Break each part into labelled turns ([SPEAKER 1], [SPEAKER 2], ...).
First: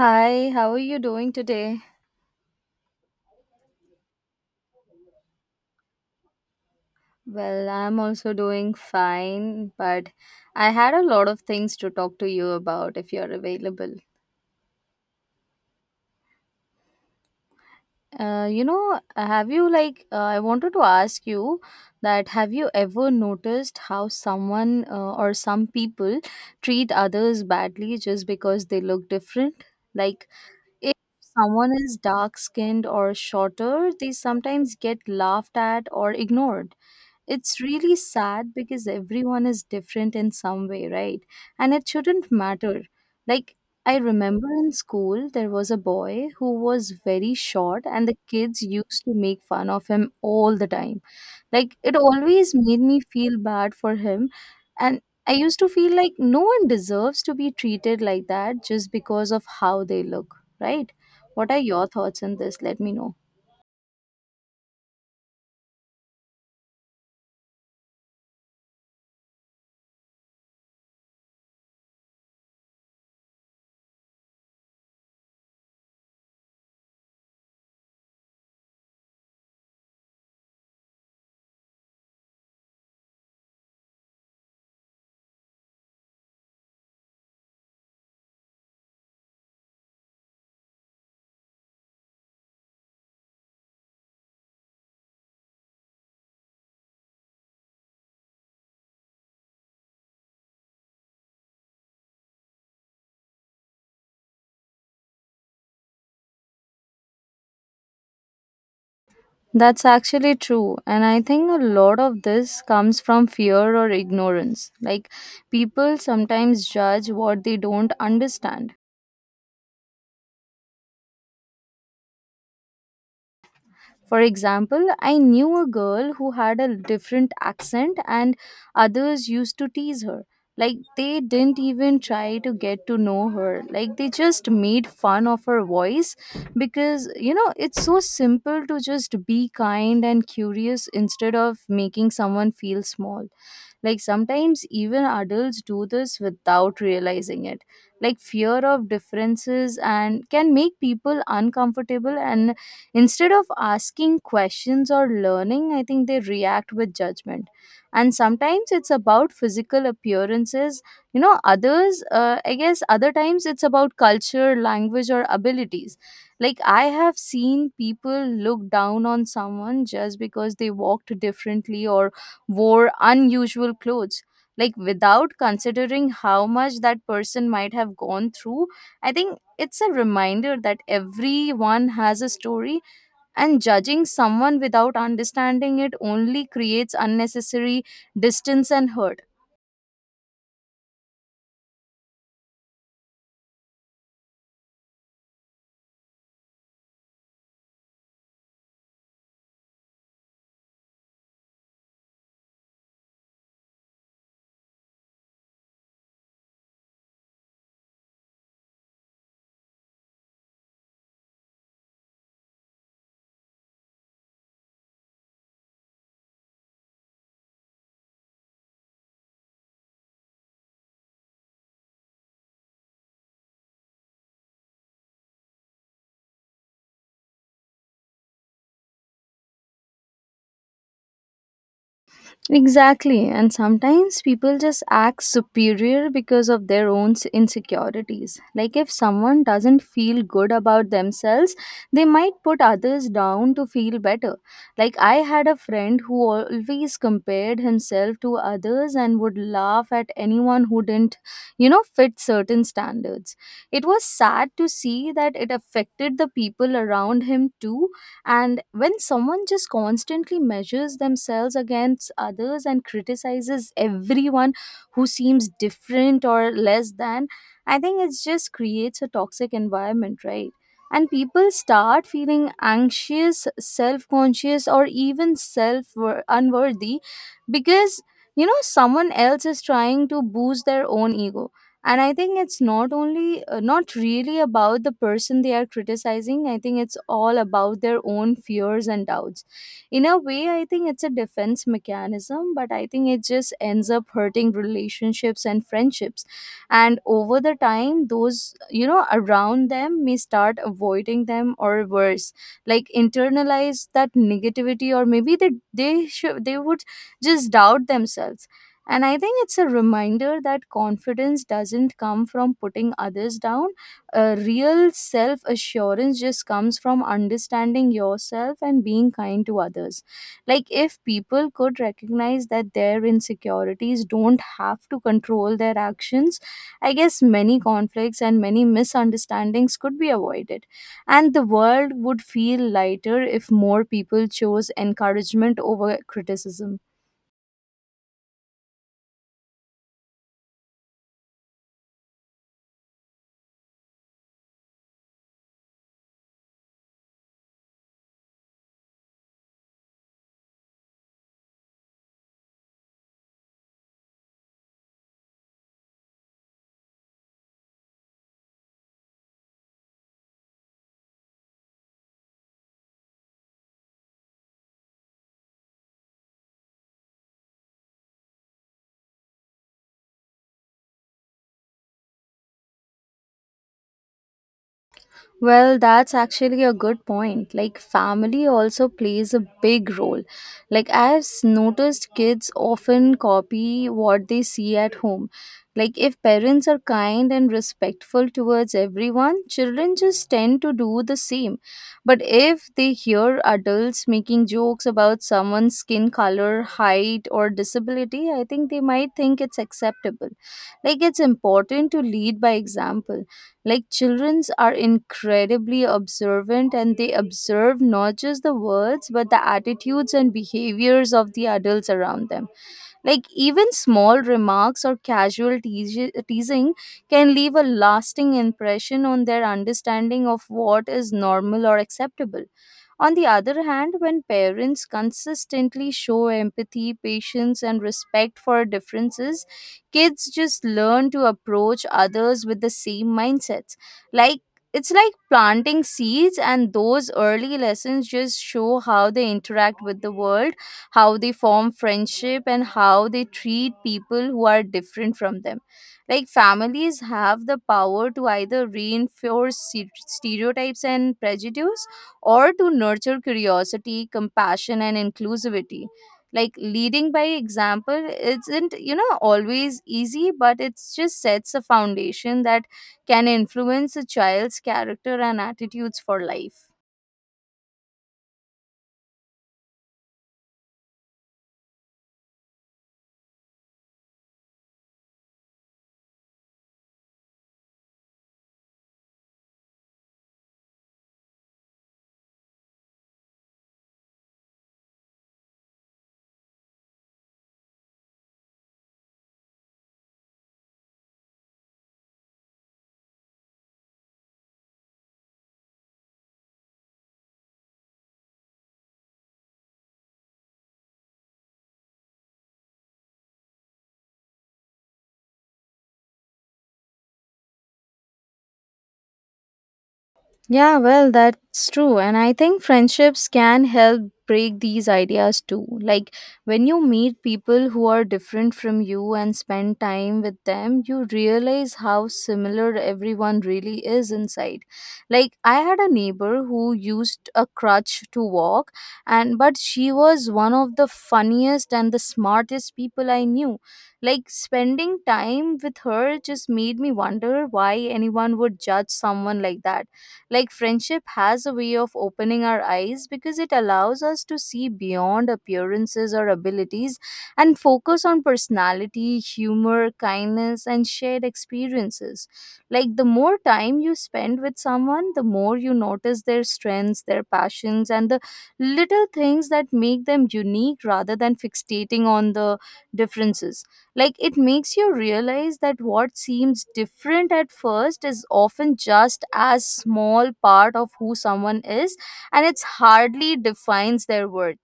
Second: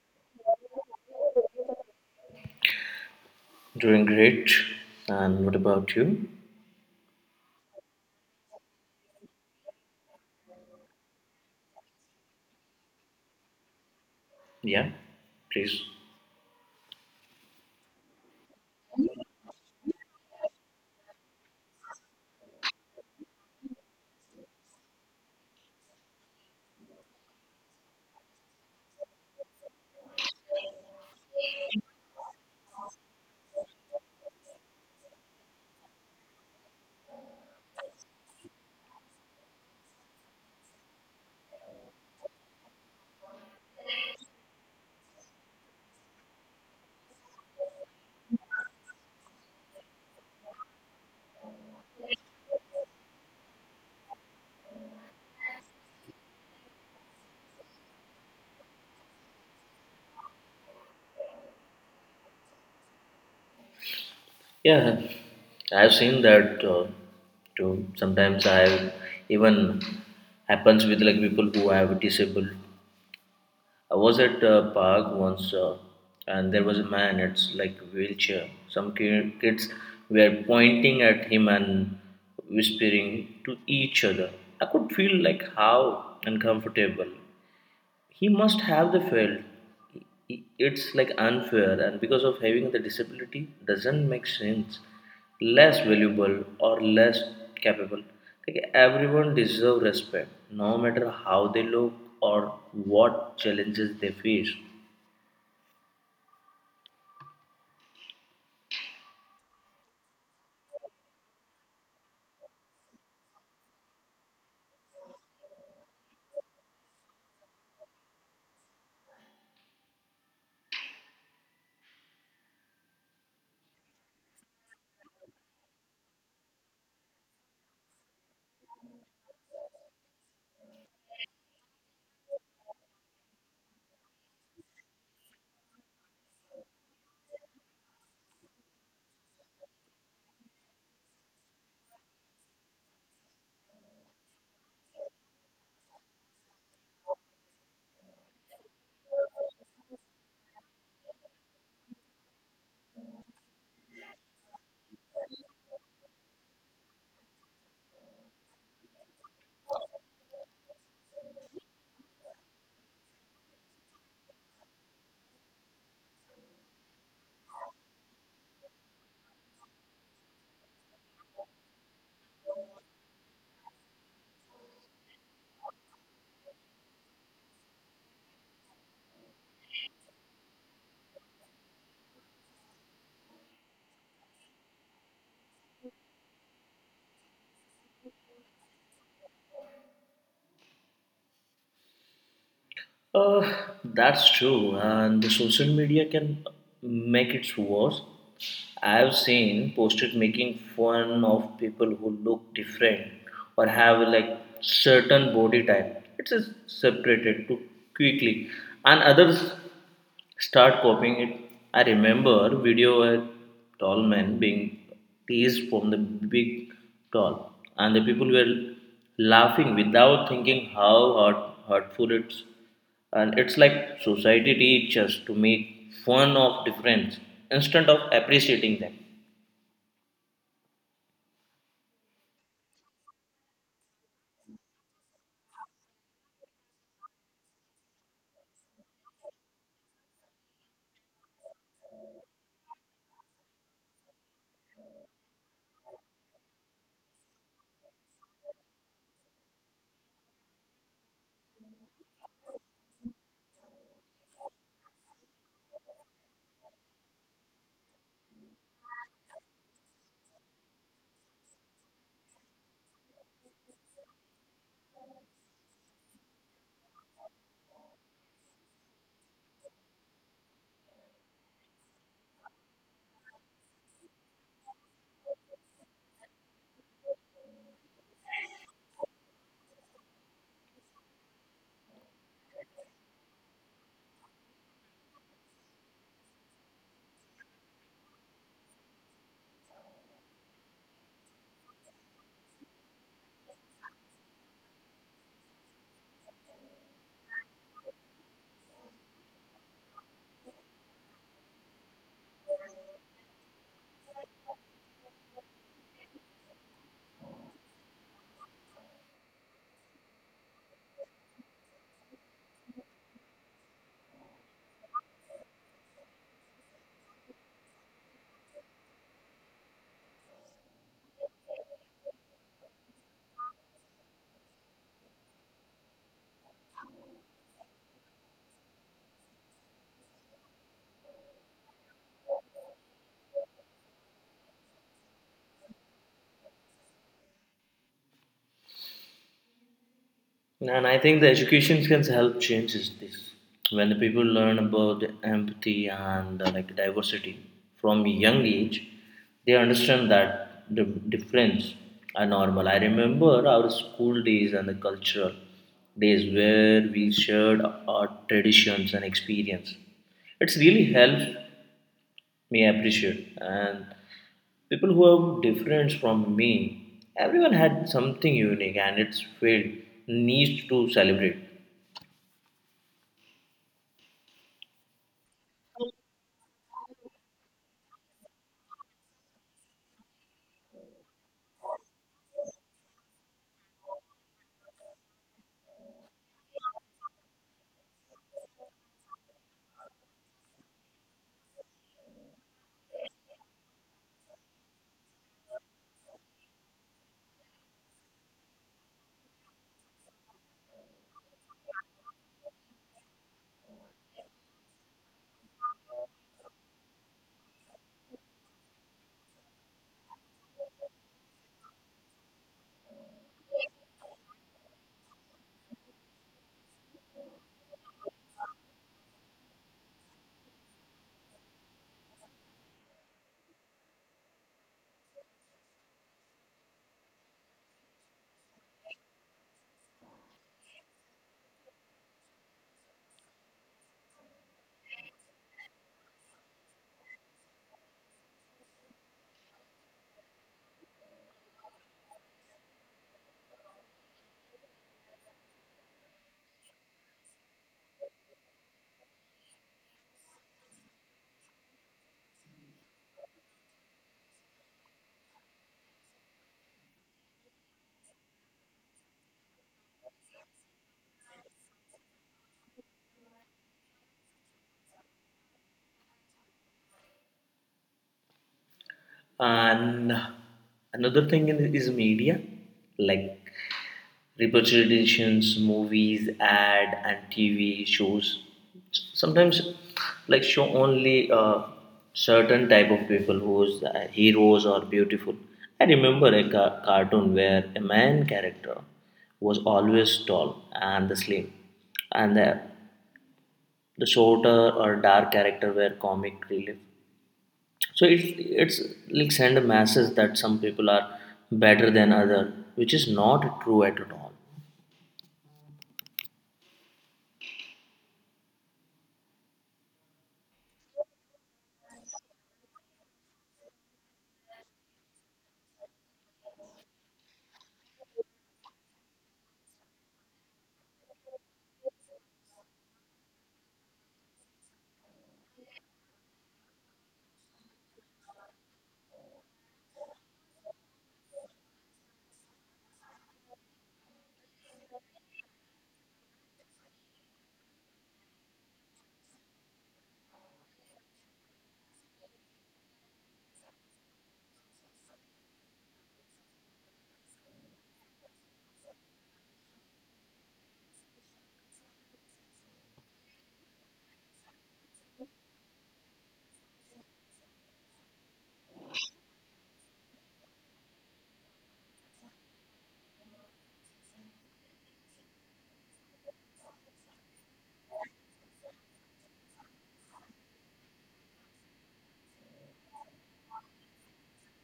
[SPEAKER 1] Hi, how are you doing today?
[SPEAKER 2] Doing great. And what about you?
[SPEAKER 1] Well, I'm also doing fine, but I had a lot of things to talk to you about if you're available.
[SPEAKER 2] Yeah, please.
[SPEAKER 1] You know, have you like I wanted to ask you that have you ever noticed how someone or some people treat others badly just because they look different? Like, if someone is dark-skinned or shorter, they sometimes get laughed at or ignored. It's really sad because everyone is different in some way, right? And it shouldn't matter. Like, I remember in school, there was a boy who was very short, and the kids used to make fun of him all the time. Like, it always made me feel bad for him. And I used to feel like no one deserves to be treated like that just because of how they look, right? What are your thoughts on this? Let me know.
[SPEAKER 2] Yeah, I've seen that too. Sometimes I even happens with like people who have disabled. I was at a park once, and there was a man. It's like wheelchair. Some kids were pointing at him and whispering to each other. I could feel like how uncomfortable he must have the field. It's like unfair, and because of having the disability, doesn't make sense less valuable or less capable. Like everyone deserves respect, no matter how they look or what challenges they face.
[SPEAKER 1] That's actually true. And I think a lot of this comes from fear or ignorance. Like, people sometimes judge what they don't understand. For example, I knew a girl who had a different accent, and others used to tease her. Like, they didn't even try to get to know her. Like, they just made fun of her voice because, it's so simple to just be kind and curious instead of making someone feel small. Like, sometimes even adults do this without realizing it. Like, fear of differences and can make people uncomfortable, and instead of asking questions or learning, I think they react with judgment. And sometimes it's about physical appearances. I guess, other times it's about culture, language, or abilities. Like, I have seen people look down on someone just because they walked differently or wore unusual clothes. Like, without considering how much that person might have gone through, I think it's a reminder that everyone has a story and judging someone without understanding it only creates unnecessary distance and hurt.
[SPEAKER 2] Uh, that's true, and the social media can make it worse. I've seen posted making fun of people who look different or have like certain body type. It is separated too quickly, and others start copying it. I remember video where tall men being teased from the big tall, and the people were laughing without thinking how hurtful it's, and it's like society teaches to make fun of difference instead of appreciating them.
[SPEAKER 1] Exactly, and sometimes people just act superior because of their own insecurities. Like, if someone doesn't feel good about themselves, they might put others down to feel better. Like, I had a friend who always compared himself to others and would laugh at anyone who didn't, fit certain standards. It was sad to see that it affected the people around him too. And when someone just constantly measures themselves against others and criticizes everyone who seems different or less than, I think it just creates a toxic environment, right? And people start feeling anxious, self conscious, or even self unworthy because someone else is trying to boost their own ego. And I think it's not only, not really about the person they are criticizing. I think it's all about their own fears and doubts. In a way, I think it's a defense mechanism, but I think it just ends up hurting relationships and friendships. And over the time, those around them may start avoiding them, or worse, like internalize that negativity, or maybe they would just doubt themselves. And I think it's a reminder that confidence doesn't come from putting others down. A real self assurance just comes from understanding yourself and being kind to others. Like, if people could recognize that their insecurities don't have to control their actions, I guess many conflicts and many misunderstandings could be avoided. And the world would feel lighter if more people chose encouragement over criticism.
[SPEAKER 2] And I think the education can help change is this. When the people learn about empathy and like diversity from a young age, they understand that the difference are normal. I remember our school days and the cultural days where we shared our traditions and experience. It's really helped me appreciate and people who are different from me. Everyone had something unique and its field needs to celebrate.
[SPEAKER 1] Well, that's actually a good point. Like, family also plays a big role. Like, I've noticed kids often copy what they see at home. Like, if parents are kind and respectful towards everyone, children just tend to do the same. But if they hear adults making jokes about someone's skin color, height, or disability, I think they might think it's acceptable. Like, it's important to lead by example. Like, childrens are incredibly observant, and they observe not just the words but the attitudes and behaviors of the adults around them. Like, even small remarks or casual teasing can leave a lasting impression on their understanding of what is normal or acceptable. On the other hand, when parents consistently show empathy, patience, and respect for differences, kids just learn to approach others with the same mindsets. Like, it's like planting seeds, and those early lessons just show how they interact with the world, how they form friendship, and how they treat people who are different from them. Like, families have the power to either reinforce stereotypes and prejudice, or to nurture curiosity, compassion, and inclusivity. Like, leading by example isn't, always easy, but it just sets a foundation that can influence a child's character and attitudes for life.
[SPEAKER 2] And another thing is media, like representations, movies, ad, and TV shows. Sometimes, like show only certain type of people who's heroes or beautiful. I remember a cartoon where a man character was always tall and the slim, and the shorter or dark character were comic relief, so it's like send a message that some people are better than other, which is not true at all.
[SPEAKER 1] Yeah, well, that's true. And I think friendships can help break these ideas too. Like, when you meet people who are different from you and spend time with them, you realize how similar everyone really is inside. Like, I had a neighbor who used a crutch to walk, and but she was one of the funniest and the smartest people I knew. Like, spending time with her just made me wonder why anyone would judge someone like that. Like, friendship has a way of opening our eyes, because it allows us to see beyond appearances or abilities and focus on personality, humor, kindness, and shared experiences. Like, the more time you spend with someone, the more you notice their strengths, their passions, and the little things that make them unique rather than fixating on the differences. Like, it makes you realize that what seems different at first is often just as small part of who someone is, and it's hardly defines their worth.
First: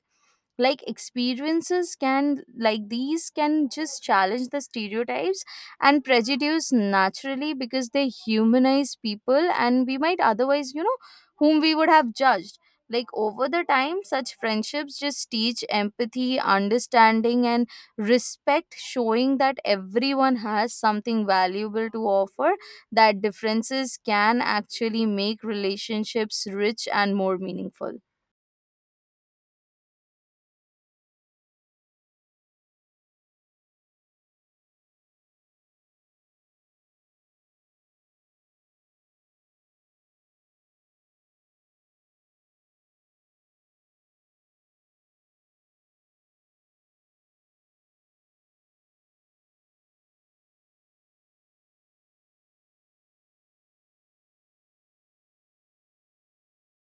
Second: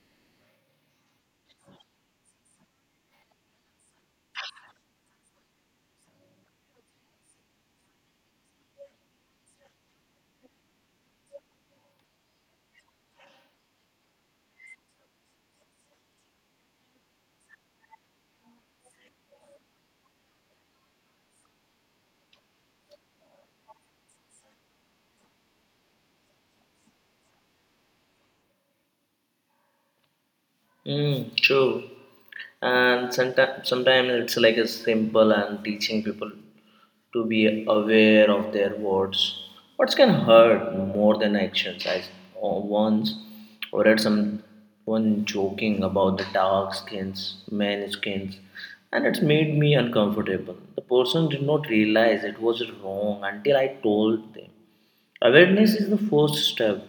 [SPEAKER 1] Like, experiences can like these can just challenge the stereotypes and prejudice naturally, because they humanize people and we might otherwise, whom we would have judged. Like, over the time, such friendships just teach empathy, understanding, and respect, showing that everyone has something valuable to offer, that differences can actually make relationships rich and more meaningful.
[SPEAKER 2] Mm, true. And sometimes it's like a simple and teaching people to be aware of their words. Words can hurt more than actions. I once read someone joking about the dark skins, men skins, and it made me uncomfortable. The person did not realize it was wrong until I told them. Awareness is the first step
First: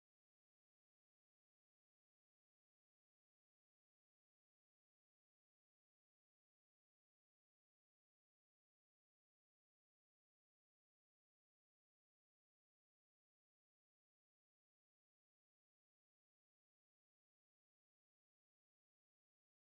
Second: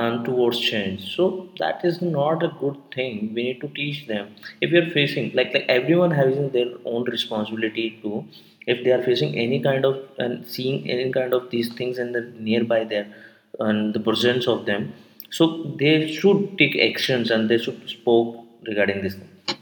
[SPEAKER 2] and towards change, so that is not a good thing. We need to teach them. If we are facing, like everyone having their own responsibility to, if they are facing any kind of and seeing any kind of these things in the nearby there and the presence of them, so they should take actions and they should spoke regarding this thing.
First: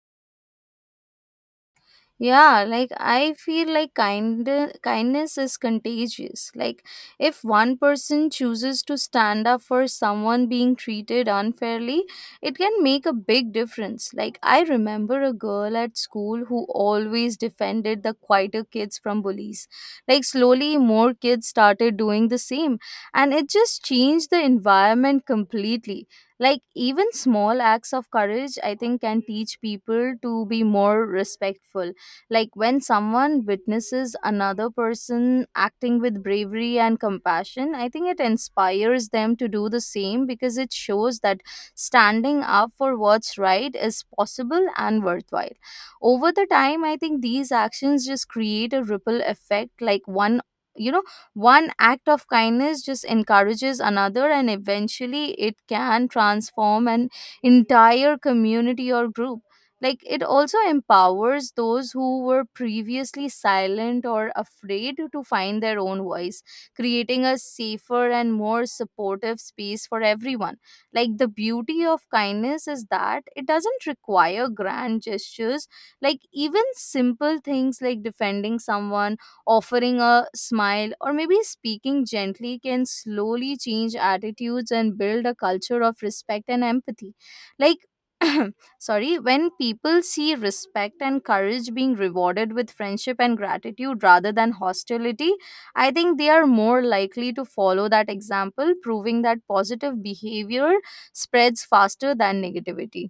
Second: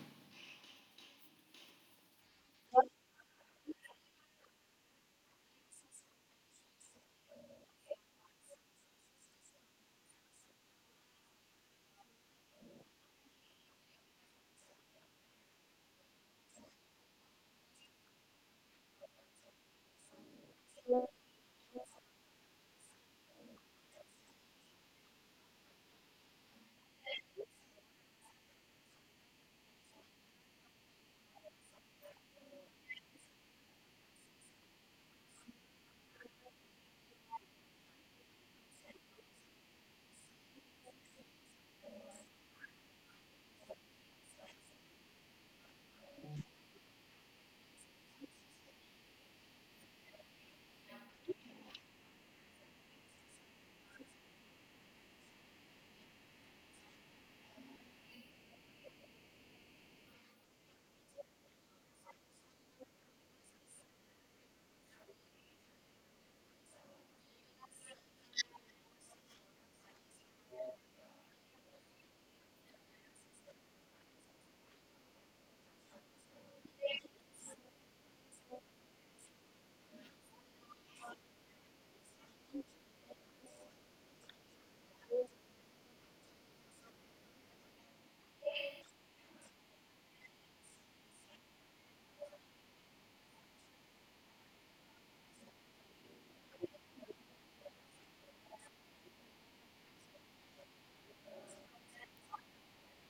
[SPEAKER 1] Yeah, like I feel like kindness is contagious. Like, if one person chooses to stand up for someone being treated unfairly, it can make a big difference. Like, I remember a girl at school who always defended the quieter kids from bullies. Like, slowly more kids started doing the same, and it just changed the environment completely. Like, even small acts of courage I think can teach people to be more respectful. Like, when someone witnesses another person acting with bravery and compassion, I think it inspires them to do the same, because it shows that standing up for what's right is possible and worthwhile. Over the time, I think these actions just create a ripple effect, like one you know one act of kindness just encourages another, and eventually it can transform an entire community or group. Like, it also empowers those who were previously silent or afraid to find their own voice, creating a safer and more supportive space for everyone. Like, the beauty of kindness is that it doesn't require grand gestures. Like, even simple things like defending someone, offering a smile, or maybe speaking gently can slowly change attitudes and build a culture of respect and empathy. Like sorry, when people see respect and courage being rewarded with friendship and gratitude rather than hostility, I think they are more likely to follow that example, proving that positive behavior spreads faster than negativity.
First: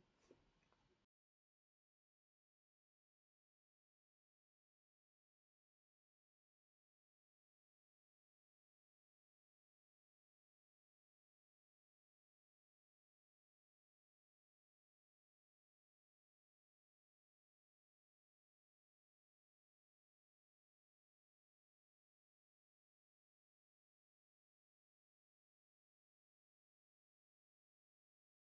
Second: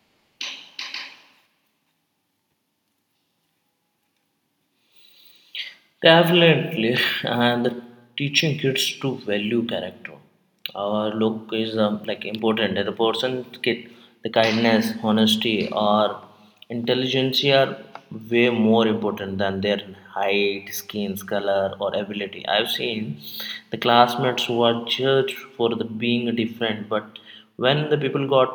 [SPEAKER 2] Definitely, and teaching kids to value character. Our look is like important. The person, kid, the kindness, honesty, or intelligence are way more important than their height, skin color, or ability. I've seen the classmates who are judged for the being different, but when the people got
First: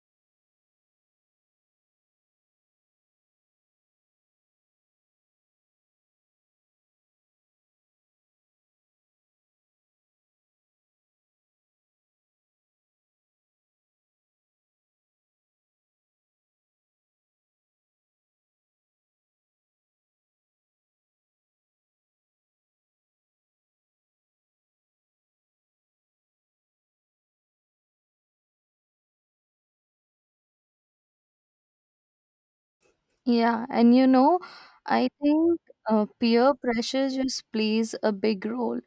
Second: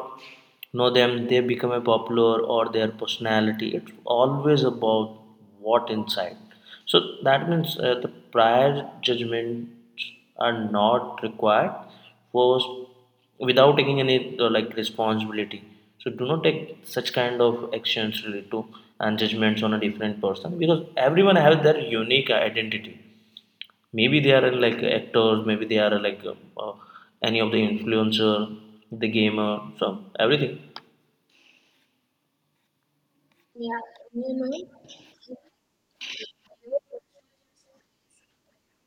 [SPEAKER 2] know them, they become a popular or their personality. It's always about what inside. So that means the prior judgments are not required forced without taking any like responsibility. So do not take such kind of actions related to and judgments on a different person, because everyone has their unique identity. Maybe they are like actors, maybe they are like any of the influencer, the gamer, so everything.
[SPEAKER 1] Yeah, and I think peer pressure just plays a big role.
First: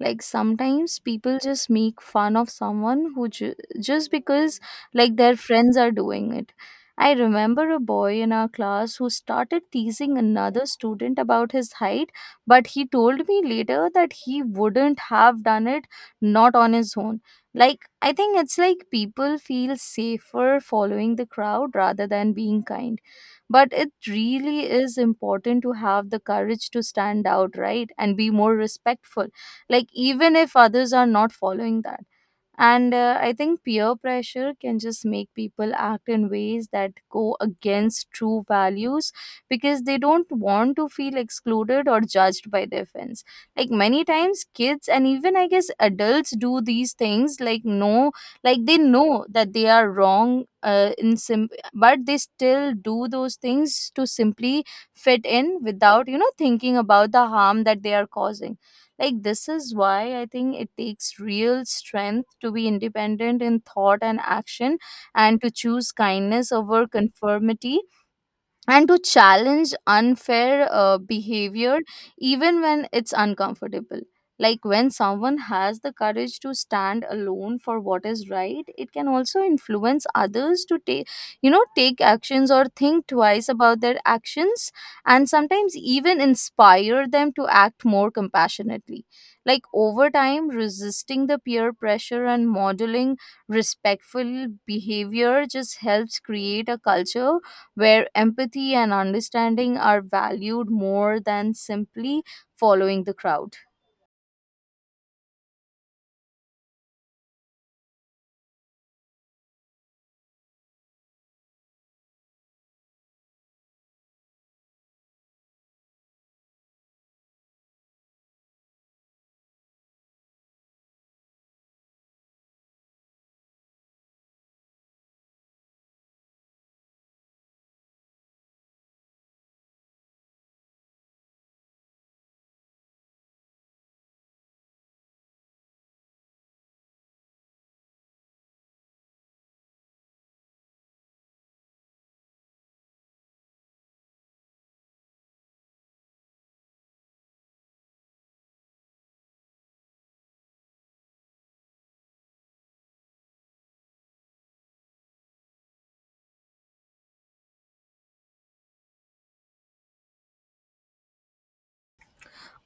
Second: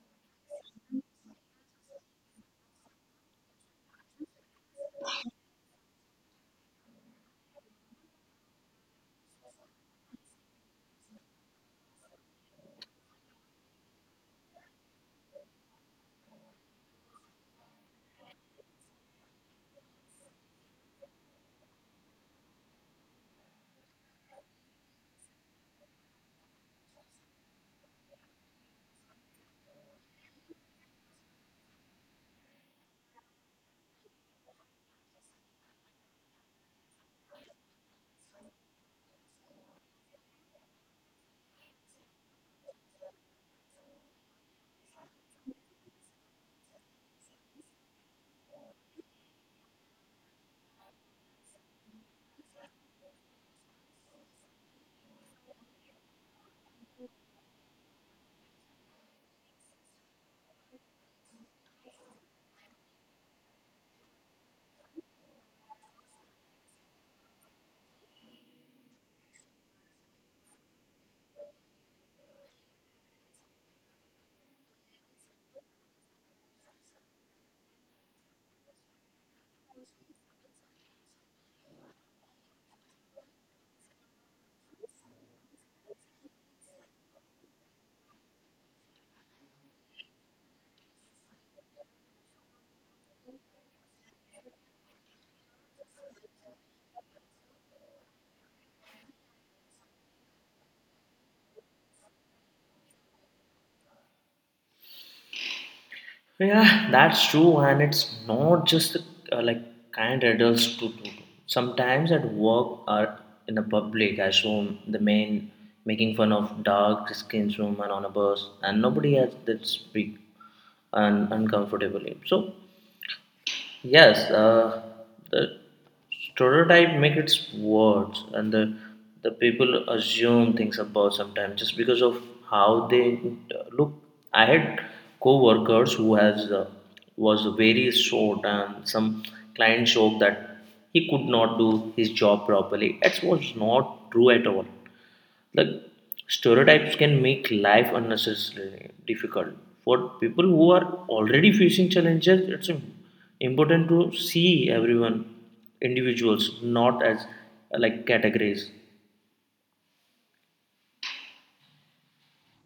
[SPEAKER 1] Like, sometimes people just make fun of someone who just because like their friends are doing it. I remember a boy in our class who started teasing another student about his height, but he told me later that he wouldn't have done it, not on his own. Like, I think it's like people feel safer following the crowd rather than being kind, but it really is important to have the courage to stand out, right, and be more respectful, like, even if others are not following that. And I think peer pressure can just make people act in ways that go against true values, because they don't want to feel excluded or judged by their friends. Like, many times, kids and even, I guess, adults do these things, like, no, like they know that they are wrong. But they still do those things to simply fit in without thinking about the harm that they are causing. Like, this is why I think it takes real strength to be independent in thought and action, and to choose kindness over conformity, and to challenge unfair behavior even when it's uncomfortable. Like when someone has the courage to stand alone for what is right, it can also influence others to take, take actions or think twice about their actions, and sometimes even inspire them to act more compassionately. Like over time, resisting the peer pressure and modeling respectful behavior just helps create a culture where empathy and understanding are valued more than simply following the crowd.
[SPEAKER 2] Yeah, that's true, and it's not just like kind adults to do. Sometimes at work or in the public, I saw the men making fun of dark skinned women on a bus, and nobody has that speak and uncomfortably. So yes, the stereotype make its words, and the people assume things about sometimes just because of how they look. I had co-workers who has was very short, and some clients joked that he could not do his job properly. That was not true at all. Like stereotypes can make life unnecessarily difficult for people who are already facing challenges. It's important to see everyone individuals, not as like categories.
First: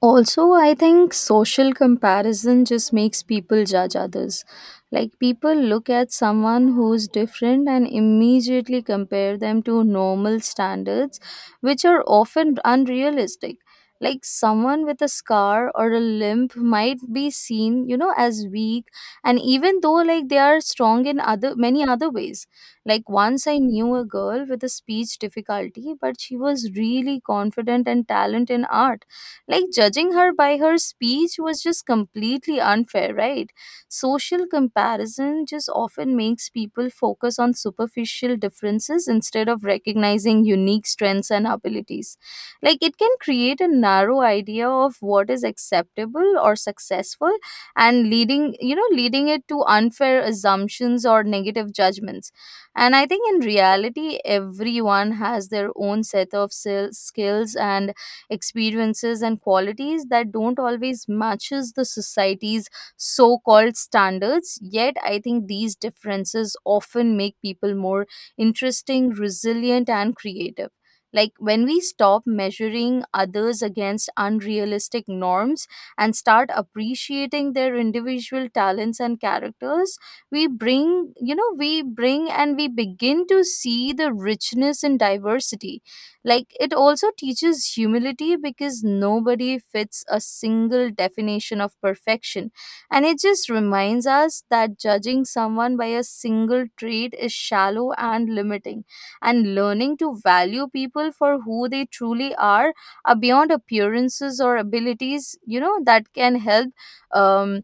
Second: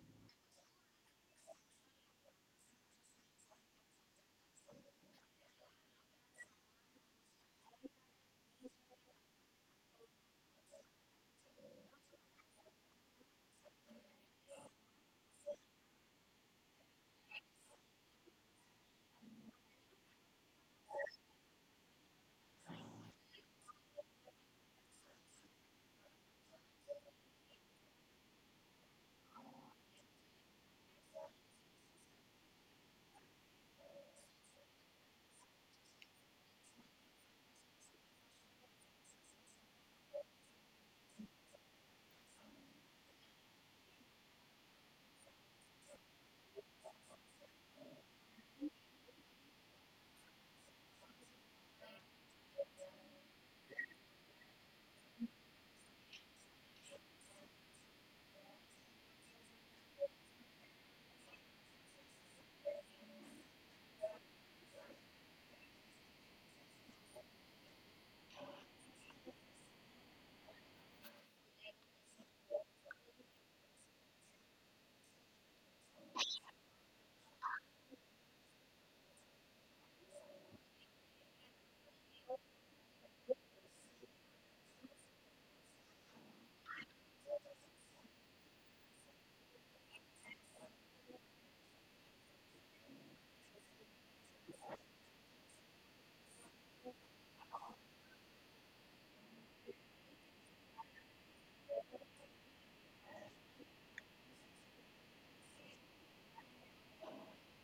[SPEAKER 1] Also, I think social comparison just makes people judge others. Like, people look at someone who's different and immediately compare them to normal standards, which are often unrealistic. Like, someone with a scar or a limp might be seen, as weak, and even though, they are strong in other many other ways. Like, once I knew a girl with a speech difficulty, but she was really confident and talented in art. Like judging her by her speech was just completely unfair, right? Social comparison just often makes people focus on superficial differences instead of recognizing unique strengths and abilities. Like it can create a narrow idea of what is acceptable or successful, and leading, leading it to unfair assumptions or negative judgments. And I think in reality, everyone has their own set of skills and experiences and qualities that don't always matches the society's so-called standards. Yet I think these differences often make people more interesting, resilient, and creative. Like when we stop measuring others against unrealistic norms and start appreciating their individual talents and characters, we bring you know we bring and we begin to see the richness in diversity. Like it also teaches humility because nobody fits a single definition of perfection. And it just reminds us that judging someone by a single trait is shallow and limiting. And learning to value people for who they truly are beyond appearances or abilities, that can help um,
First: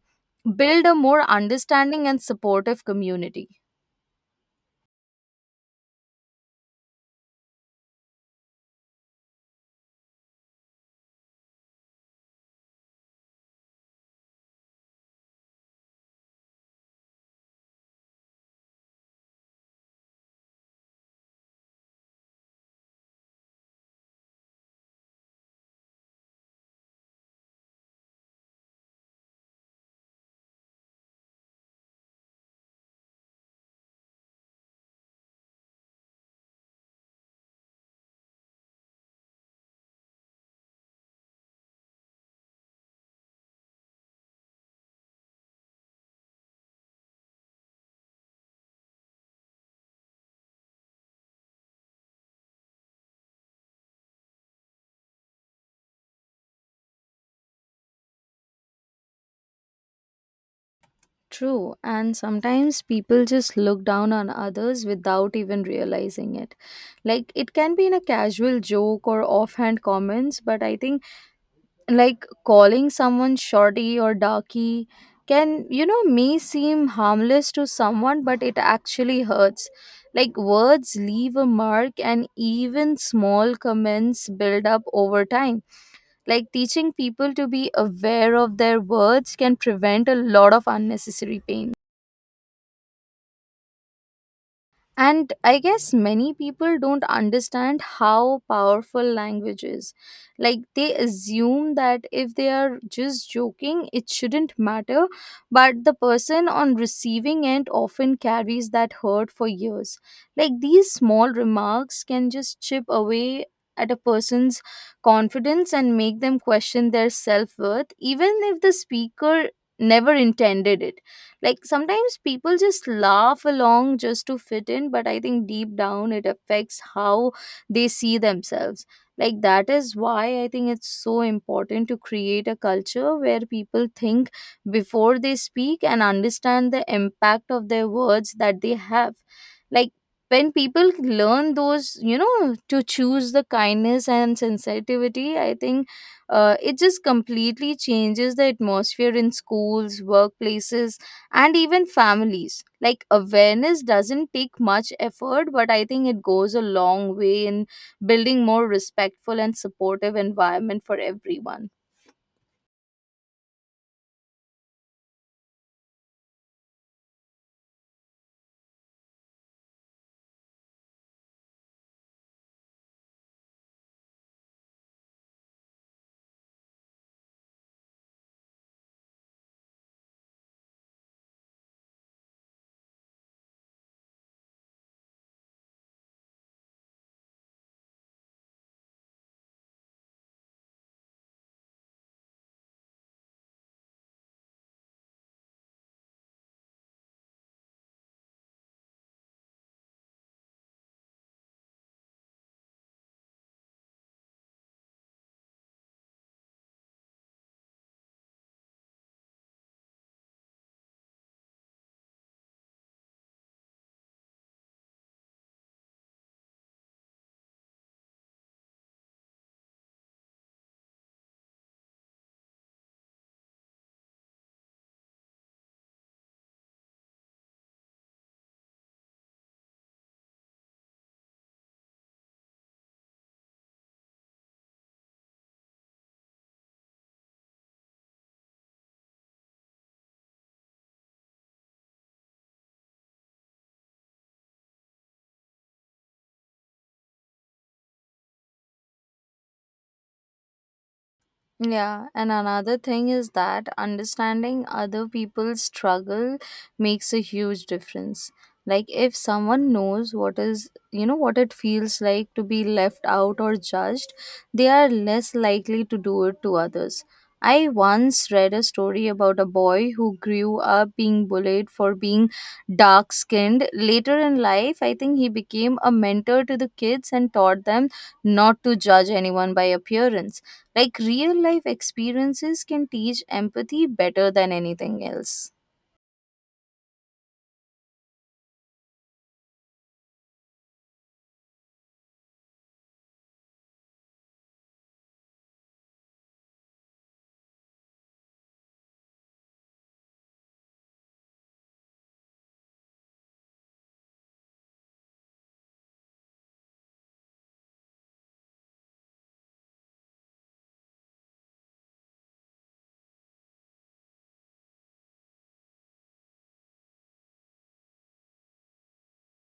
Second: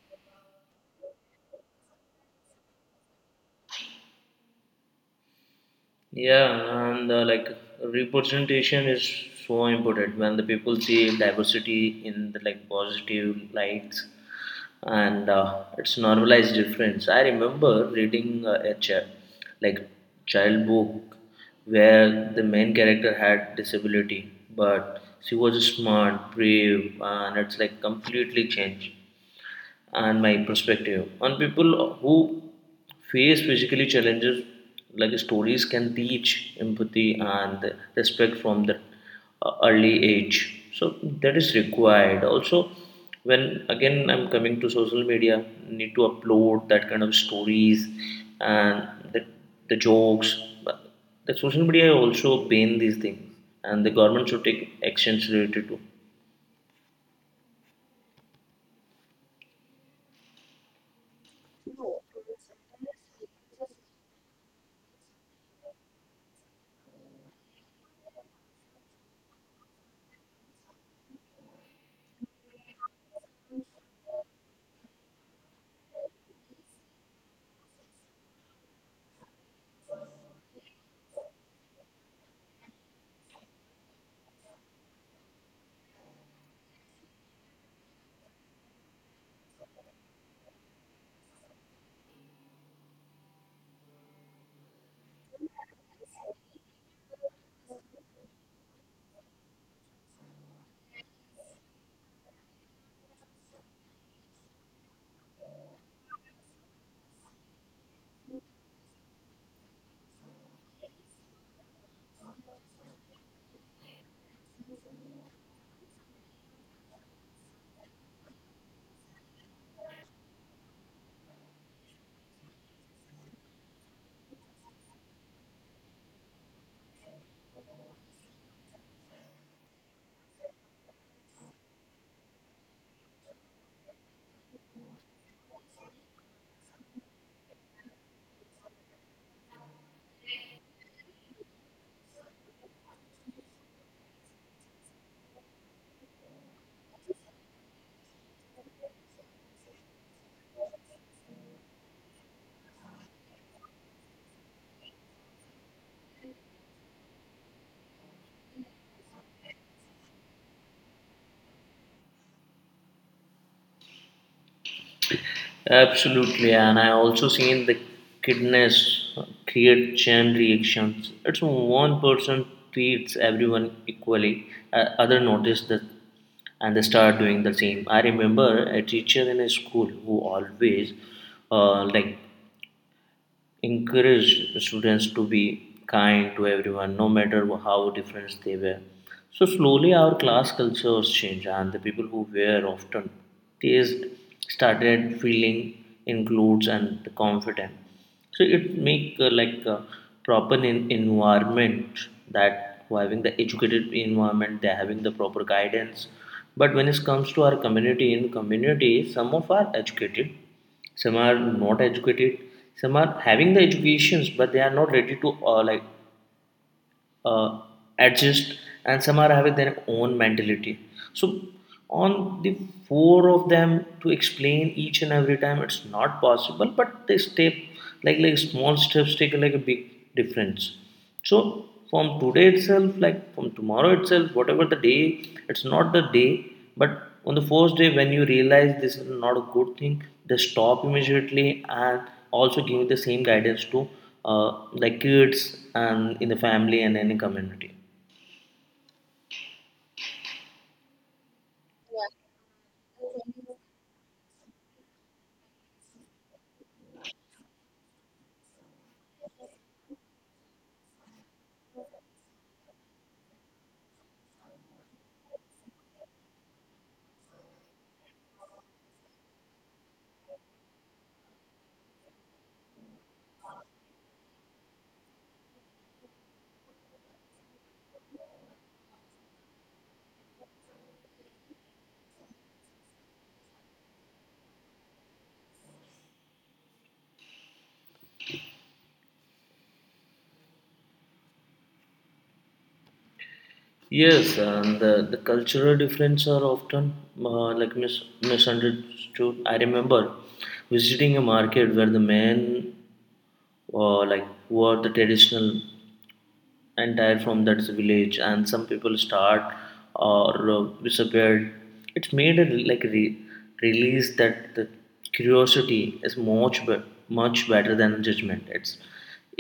[SPEAKER 1] build a more understanding and supportive community.
[SPEAKER 2] Yeah, and like representation is so important when the people see diversity in the like positive lights, and it's normalized difference. I remember reading a like child book where the main character had disability, but she was smart, brave, and it's like completely changed and my perspective on people who face physically challenges. Like stories can teach empathy and respect from the early age, so that is required also. When again I'm coming to social media, need to upload that kind of stories and the, the jokes. But the social media also ban these things, and the government should take actions related to.
[SPEAKER 1] True, and sometimes people just look down on others without even realizing it. Like, it can be in a casual joke or offhand comments, but I think, like, calling someone shorty or darky can, may seem harmless to someone, but it actually hurts. Like, words leave a mark, and even small comments build up over time. Like, teaching people to be aware of their words can prevent a lot of unnecessary pain. And I guess many people don't understand how powerful language is. Like, they assume that if they are just joking, it shouldn't matter. But the person on receiving end often carries that hurt for years. Like, these small remarks can just chip away at a person's confidence and make them question their self worth, even if the speaker never intended it. Like sometimes people just laugh along just to fit in, but I think deep down it affects how they see themselves. Like that is why I think it's so important to create a culture where people think before they speak and understand the impact of their words that they have. Like when people learn those, to choose the kindness and sensitivity, I think it just completely changes the atmosphere in schools, workplaces, and even families. Like awareness doesn't take much effort, but I think it goes a long way in building more respectful and supportive environment for everyone.
[SPEAKER 2] Absolutely, and I also seen the kindness create chain reactions. It's one person treats everyone equally, other notice that, and they start doing the same. I remember a teacher in a school who always like encouraged students to be kind to everyone, no matter how different they were. So slowly our class cultures changed, and the people who were often teased started feeling included and confident. So it make like a proper environment, that who having the educated environment, they're having the proper guidance. But when it comes to our community, in community, some of are educated, some are not educated, some are having the educations but they are not ready to uh, adjust, and some are having their own mentality. So on the four of them to explain each and every time, it's not possible, but they step, like small steps take like a big difference. So from today itself, like from tomorrow itself, whatever the day, it's not the day, but on the first day when you realize this is not a good thing, just stop immediately, and also give the same guidance to the kids and in the family and any community.
[SPEAKER 1] Yeah, and another thing is that understanding other people's struggle makes a huge difference. Like if someone knows what is, what it feels like to be left out or judged, they are less likely to do it to others. I once read a story about a boy who grew up being bullied for being dark skinned. Later in life, I think he became a mentor to the kids and taught them not to judge anyone by appearance. Like real life experiences can teach empathy better than anything else.
[SPEAKER 2] Yes, and the cultural differences are often uh, like misunderstood. I remember visiting a market where the men like wore the traditional entire from that village, and some people start or disappeared. It's made a release that the curiosity is much much better than judgment. It's,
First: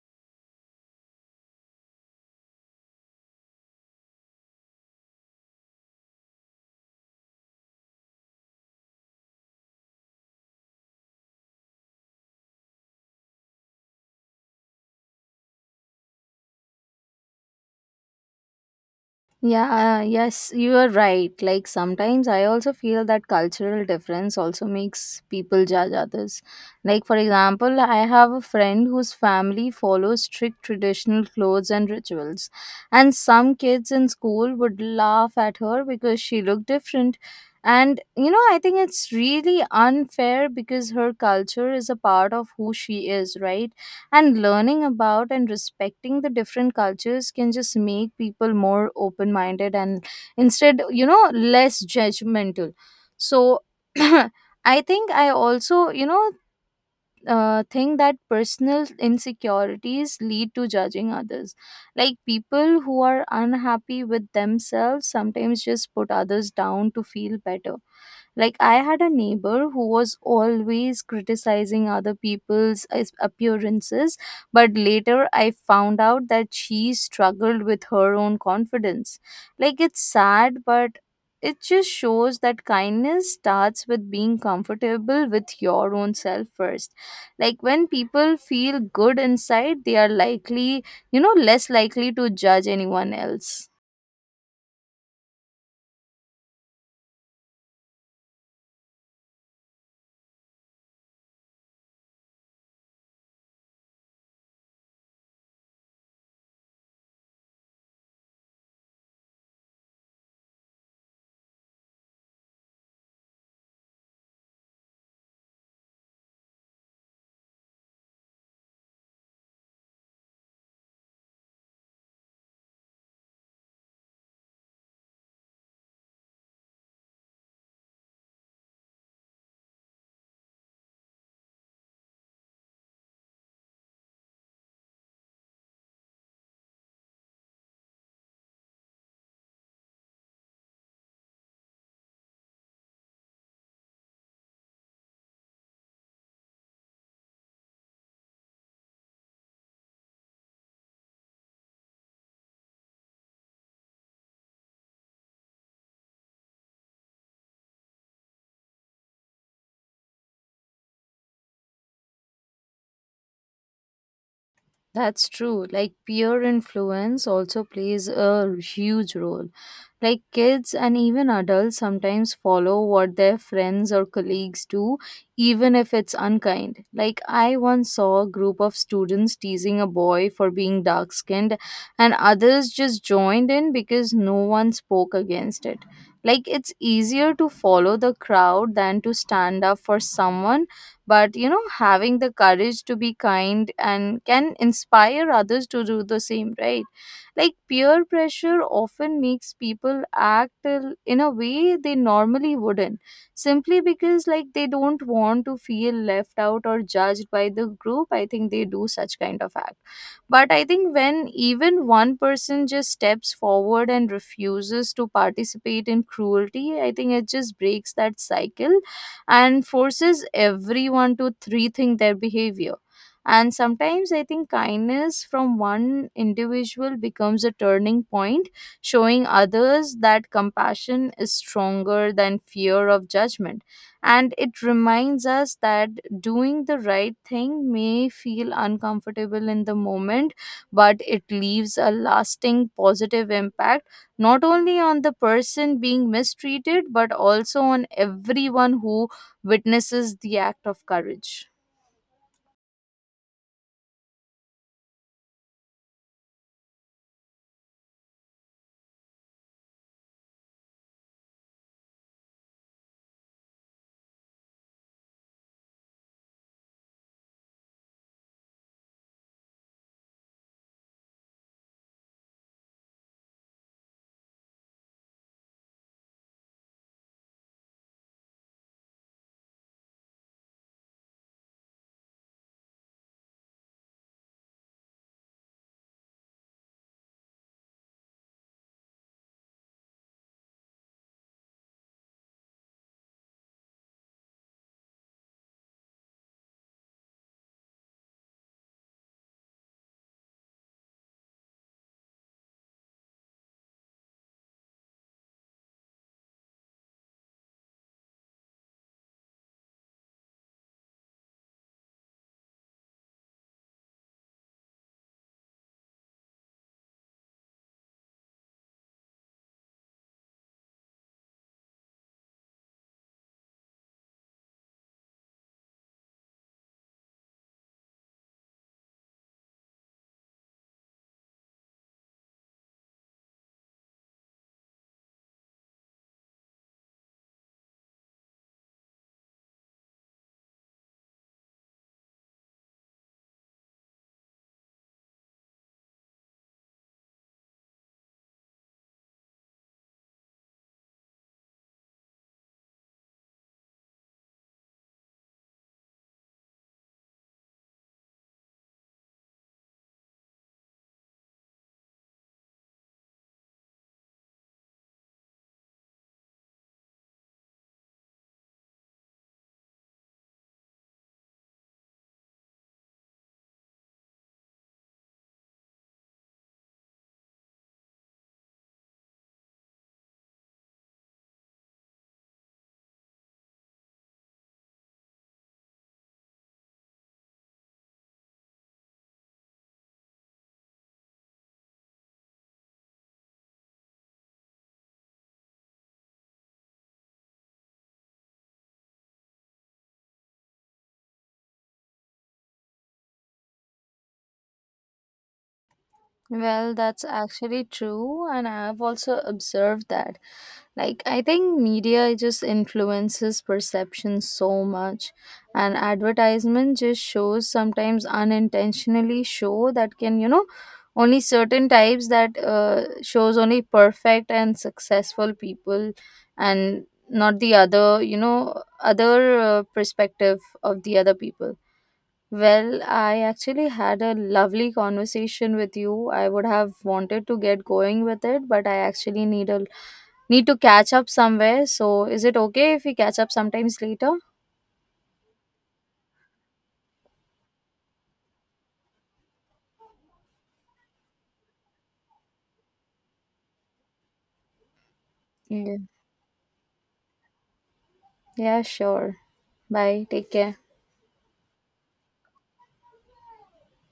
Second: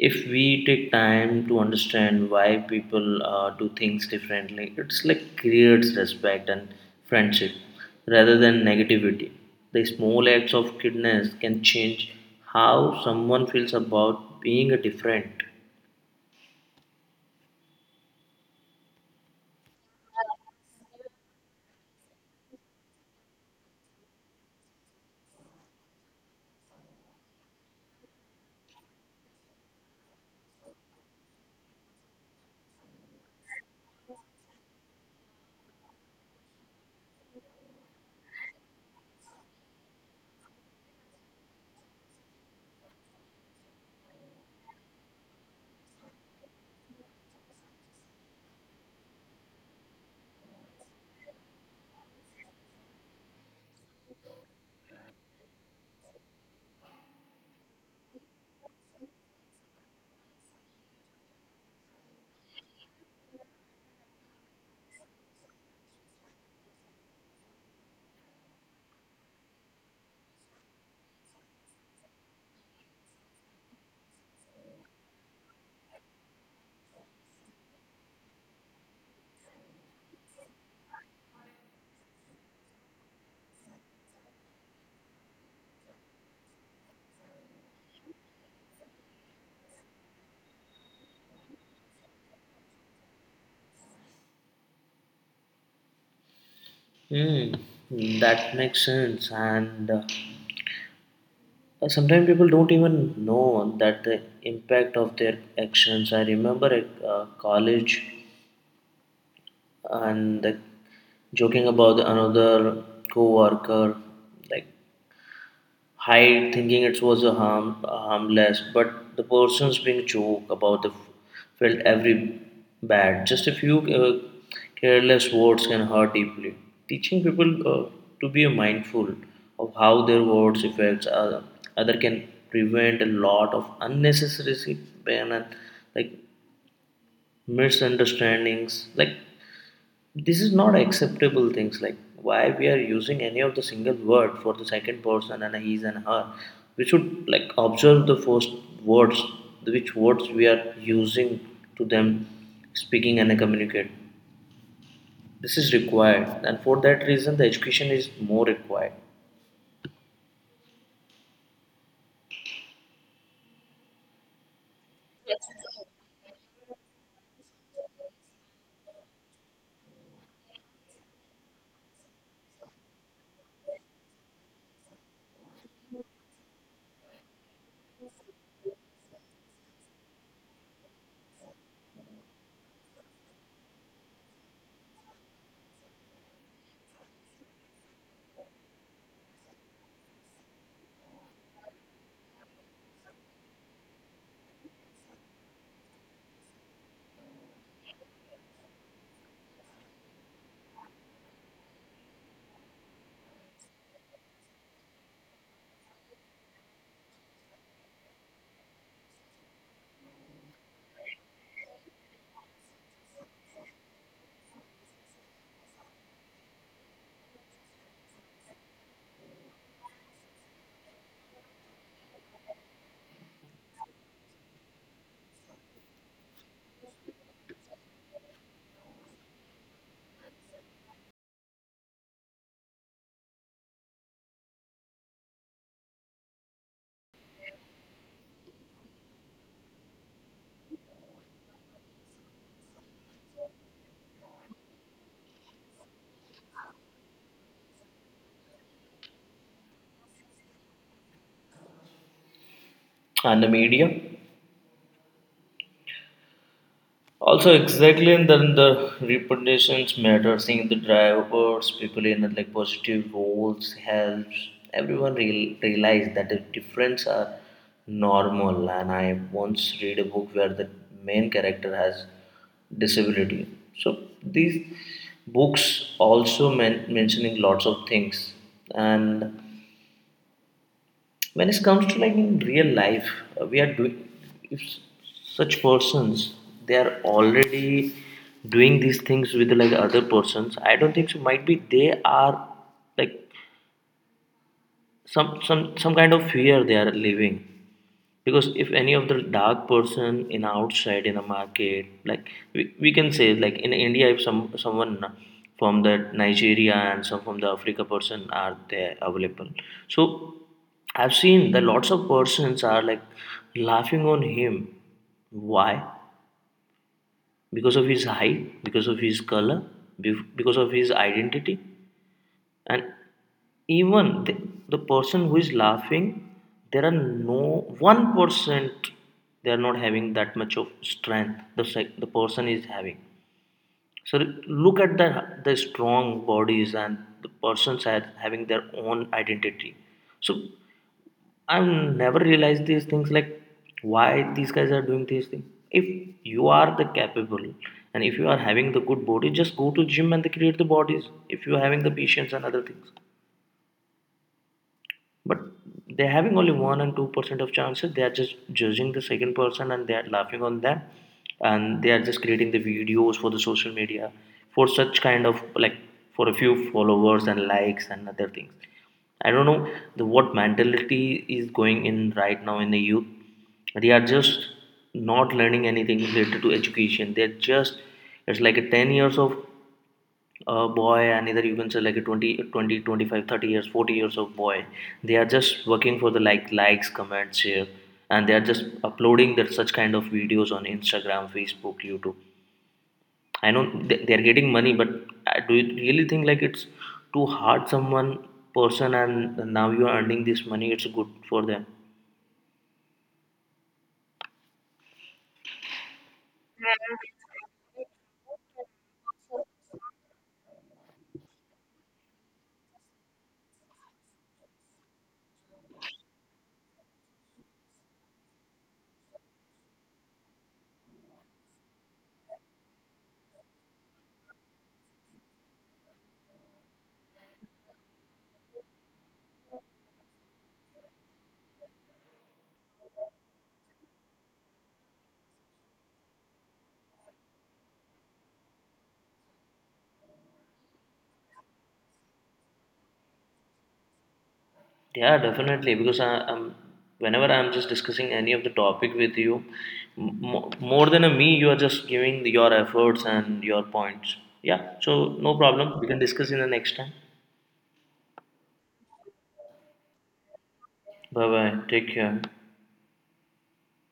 [SPEAKER 2] if we take time to understand why people do things differently, it's like creates respect and friendship rather than negativity. The small acts of kindness can change how someone feels about being a different.
[SPEAKER 1] Yeah, yes, you are right. Like sometimes I also feel that cultural difference also makes people judge others. Like, for example, I have a friend whose family follows strict traditional clothes and rituals, and some kids in school would laugh at her because she looked different. And you know, I think it's really unfair because her culture is a part of who she is, right? And learning about and respecting the different cultures can just make people more open minded, and instead, less judgmental. So I think I also, think that personal insecurities lead to judging others. Like people who are unhappy with themselves sometimes just put others down to feel better. Like, I had a neighbor who was always criticizing other appearances, but later I found out that she struggled with her own confidence. Like, it's sad, but it just shows that kindness starts with being comfortable with your own self first. Like, when people feel good inside, they are likely, less likely to judge anyone else.
[SPEAKER 2] Mm, that makes sense. And sometimes people don't even know that the impact of their actions. I remember at college and joking about another co-worker, like hide, thinking it was a harmless. But the person's being joke about the felt every bad. Just a few careless words can hurt deeply. Teaching people to be mindful of how their words affects other can prevent a lot of unnecessary pain and like misunderstandings. Like this is not acceptable things, like why we are using any of the single word for the second person and his and her. We should like observe the first words, which words we are using to them speaking and communicate. This is required, and for that reason the education is more required,
[SPEAKER 1] That's true. Like peer influence also plays a huge role. Like kids and even adults sometimes follow what their friends or colleagues do, even if it's unkind. Like I once saw a group of students teasing a boy for being dark skinned, and others just joined in because no one spoke against it. Like it's easier to follow the crowd than to stand up for someone, but you know, having the courage to be kind and can inspire others to do the same, right? Like peer pressure often makes people in a way they normally wouldn't, simply because like they don't want to feel left out or judged by the group. I think they do such kind of act. But I think when even one person just steps forward and refuses to participate in cruelty, I think it just breaks that cycle and forces everyone to rethink their behavior. And sometimes I think kindness from one individual becomes a turning point, showing others that compassion is stronger than fear of judgment. And it reminds us that doing the right thing may feel uncomfortable in the moment, but it leaves a lasting positive impact, not only on the person being mistreated, but also on everyone who witnesses the act of courage.
[SPEAKER 2] and the media. Also, exactly, and then the reputations matter. Seeing the drivers, people in like positive roles helps everyone realize that the difference are normal. And I once read a book where the main character has disability. So these books also mentioning lots of things, and when it comes to like in real life, we are doing. If such persons, they are already doing these things with like other persons, I don't think so. Might be they are like some kind of fear they are living, because if any of the dark person in outside in a market, like we can say, like in India, if someone from the Nigeria and some from the Africa person are there available, so I've seen that lots of persons are like laughing on him. Why? Because of his height, because of his color, because of his identity. And even the person who is laughing, there are no 1%, they are not having that much of strength the the person is having. So look at the strong bodies, and the persons are having their own identity. So I never realized these things, like why these guys are doing these things. If you are the capable and if you are having the good body, just go to gym and they create the bodies, if you are having the patience and other things. But they're having only 1 and 2% of chances, they are just judging the second person and they are laughing on them, and they are just creating the videos for the social media, for such kind of like, for a few followers and likes and other things. I don't know the what mentality is going in right now in the youth. They are just not learning anything related to education, they're just, it's like a 10 years of a boy, and either you can say like a twenty, 25, 30 years, 40 years of boy. They are just working for the likes, comments, share, and they are just uploading that such kind of videos on Instagram, Facebook, YouTube. I know they are getting money, but do you really think like it's too hard someone person and now you are earning this money? It's good for them.
[SPEAKER 1] Well, that's actually true, and I've also observed that. Like, I think media just influences perception so much, and advertisement just shows sometimes unintentionally show that can, only certain types, that shows only perfect and successful people and not the other, other perspective of the other people. Well, I actually had a lovely conversation with you. I would have wanted to get going with it, but I actually need to catch up somewhere. So, is it okay if we catch up sometimes later?
[SPEAKER 2] Yeah, definitely. Because whenever I'm just discussing any of the topic with you, more than a me, you are just giving your efforts and your points. Yeah, so no
[SPEAKER 1] Yeah.
[SPEAKER 2] problem. We can discuss in the next time.
[SPEAKER 1] Yeah, sure. Bye. Take care.
[SPEAKER 2] Bye bye. Take care.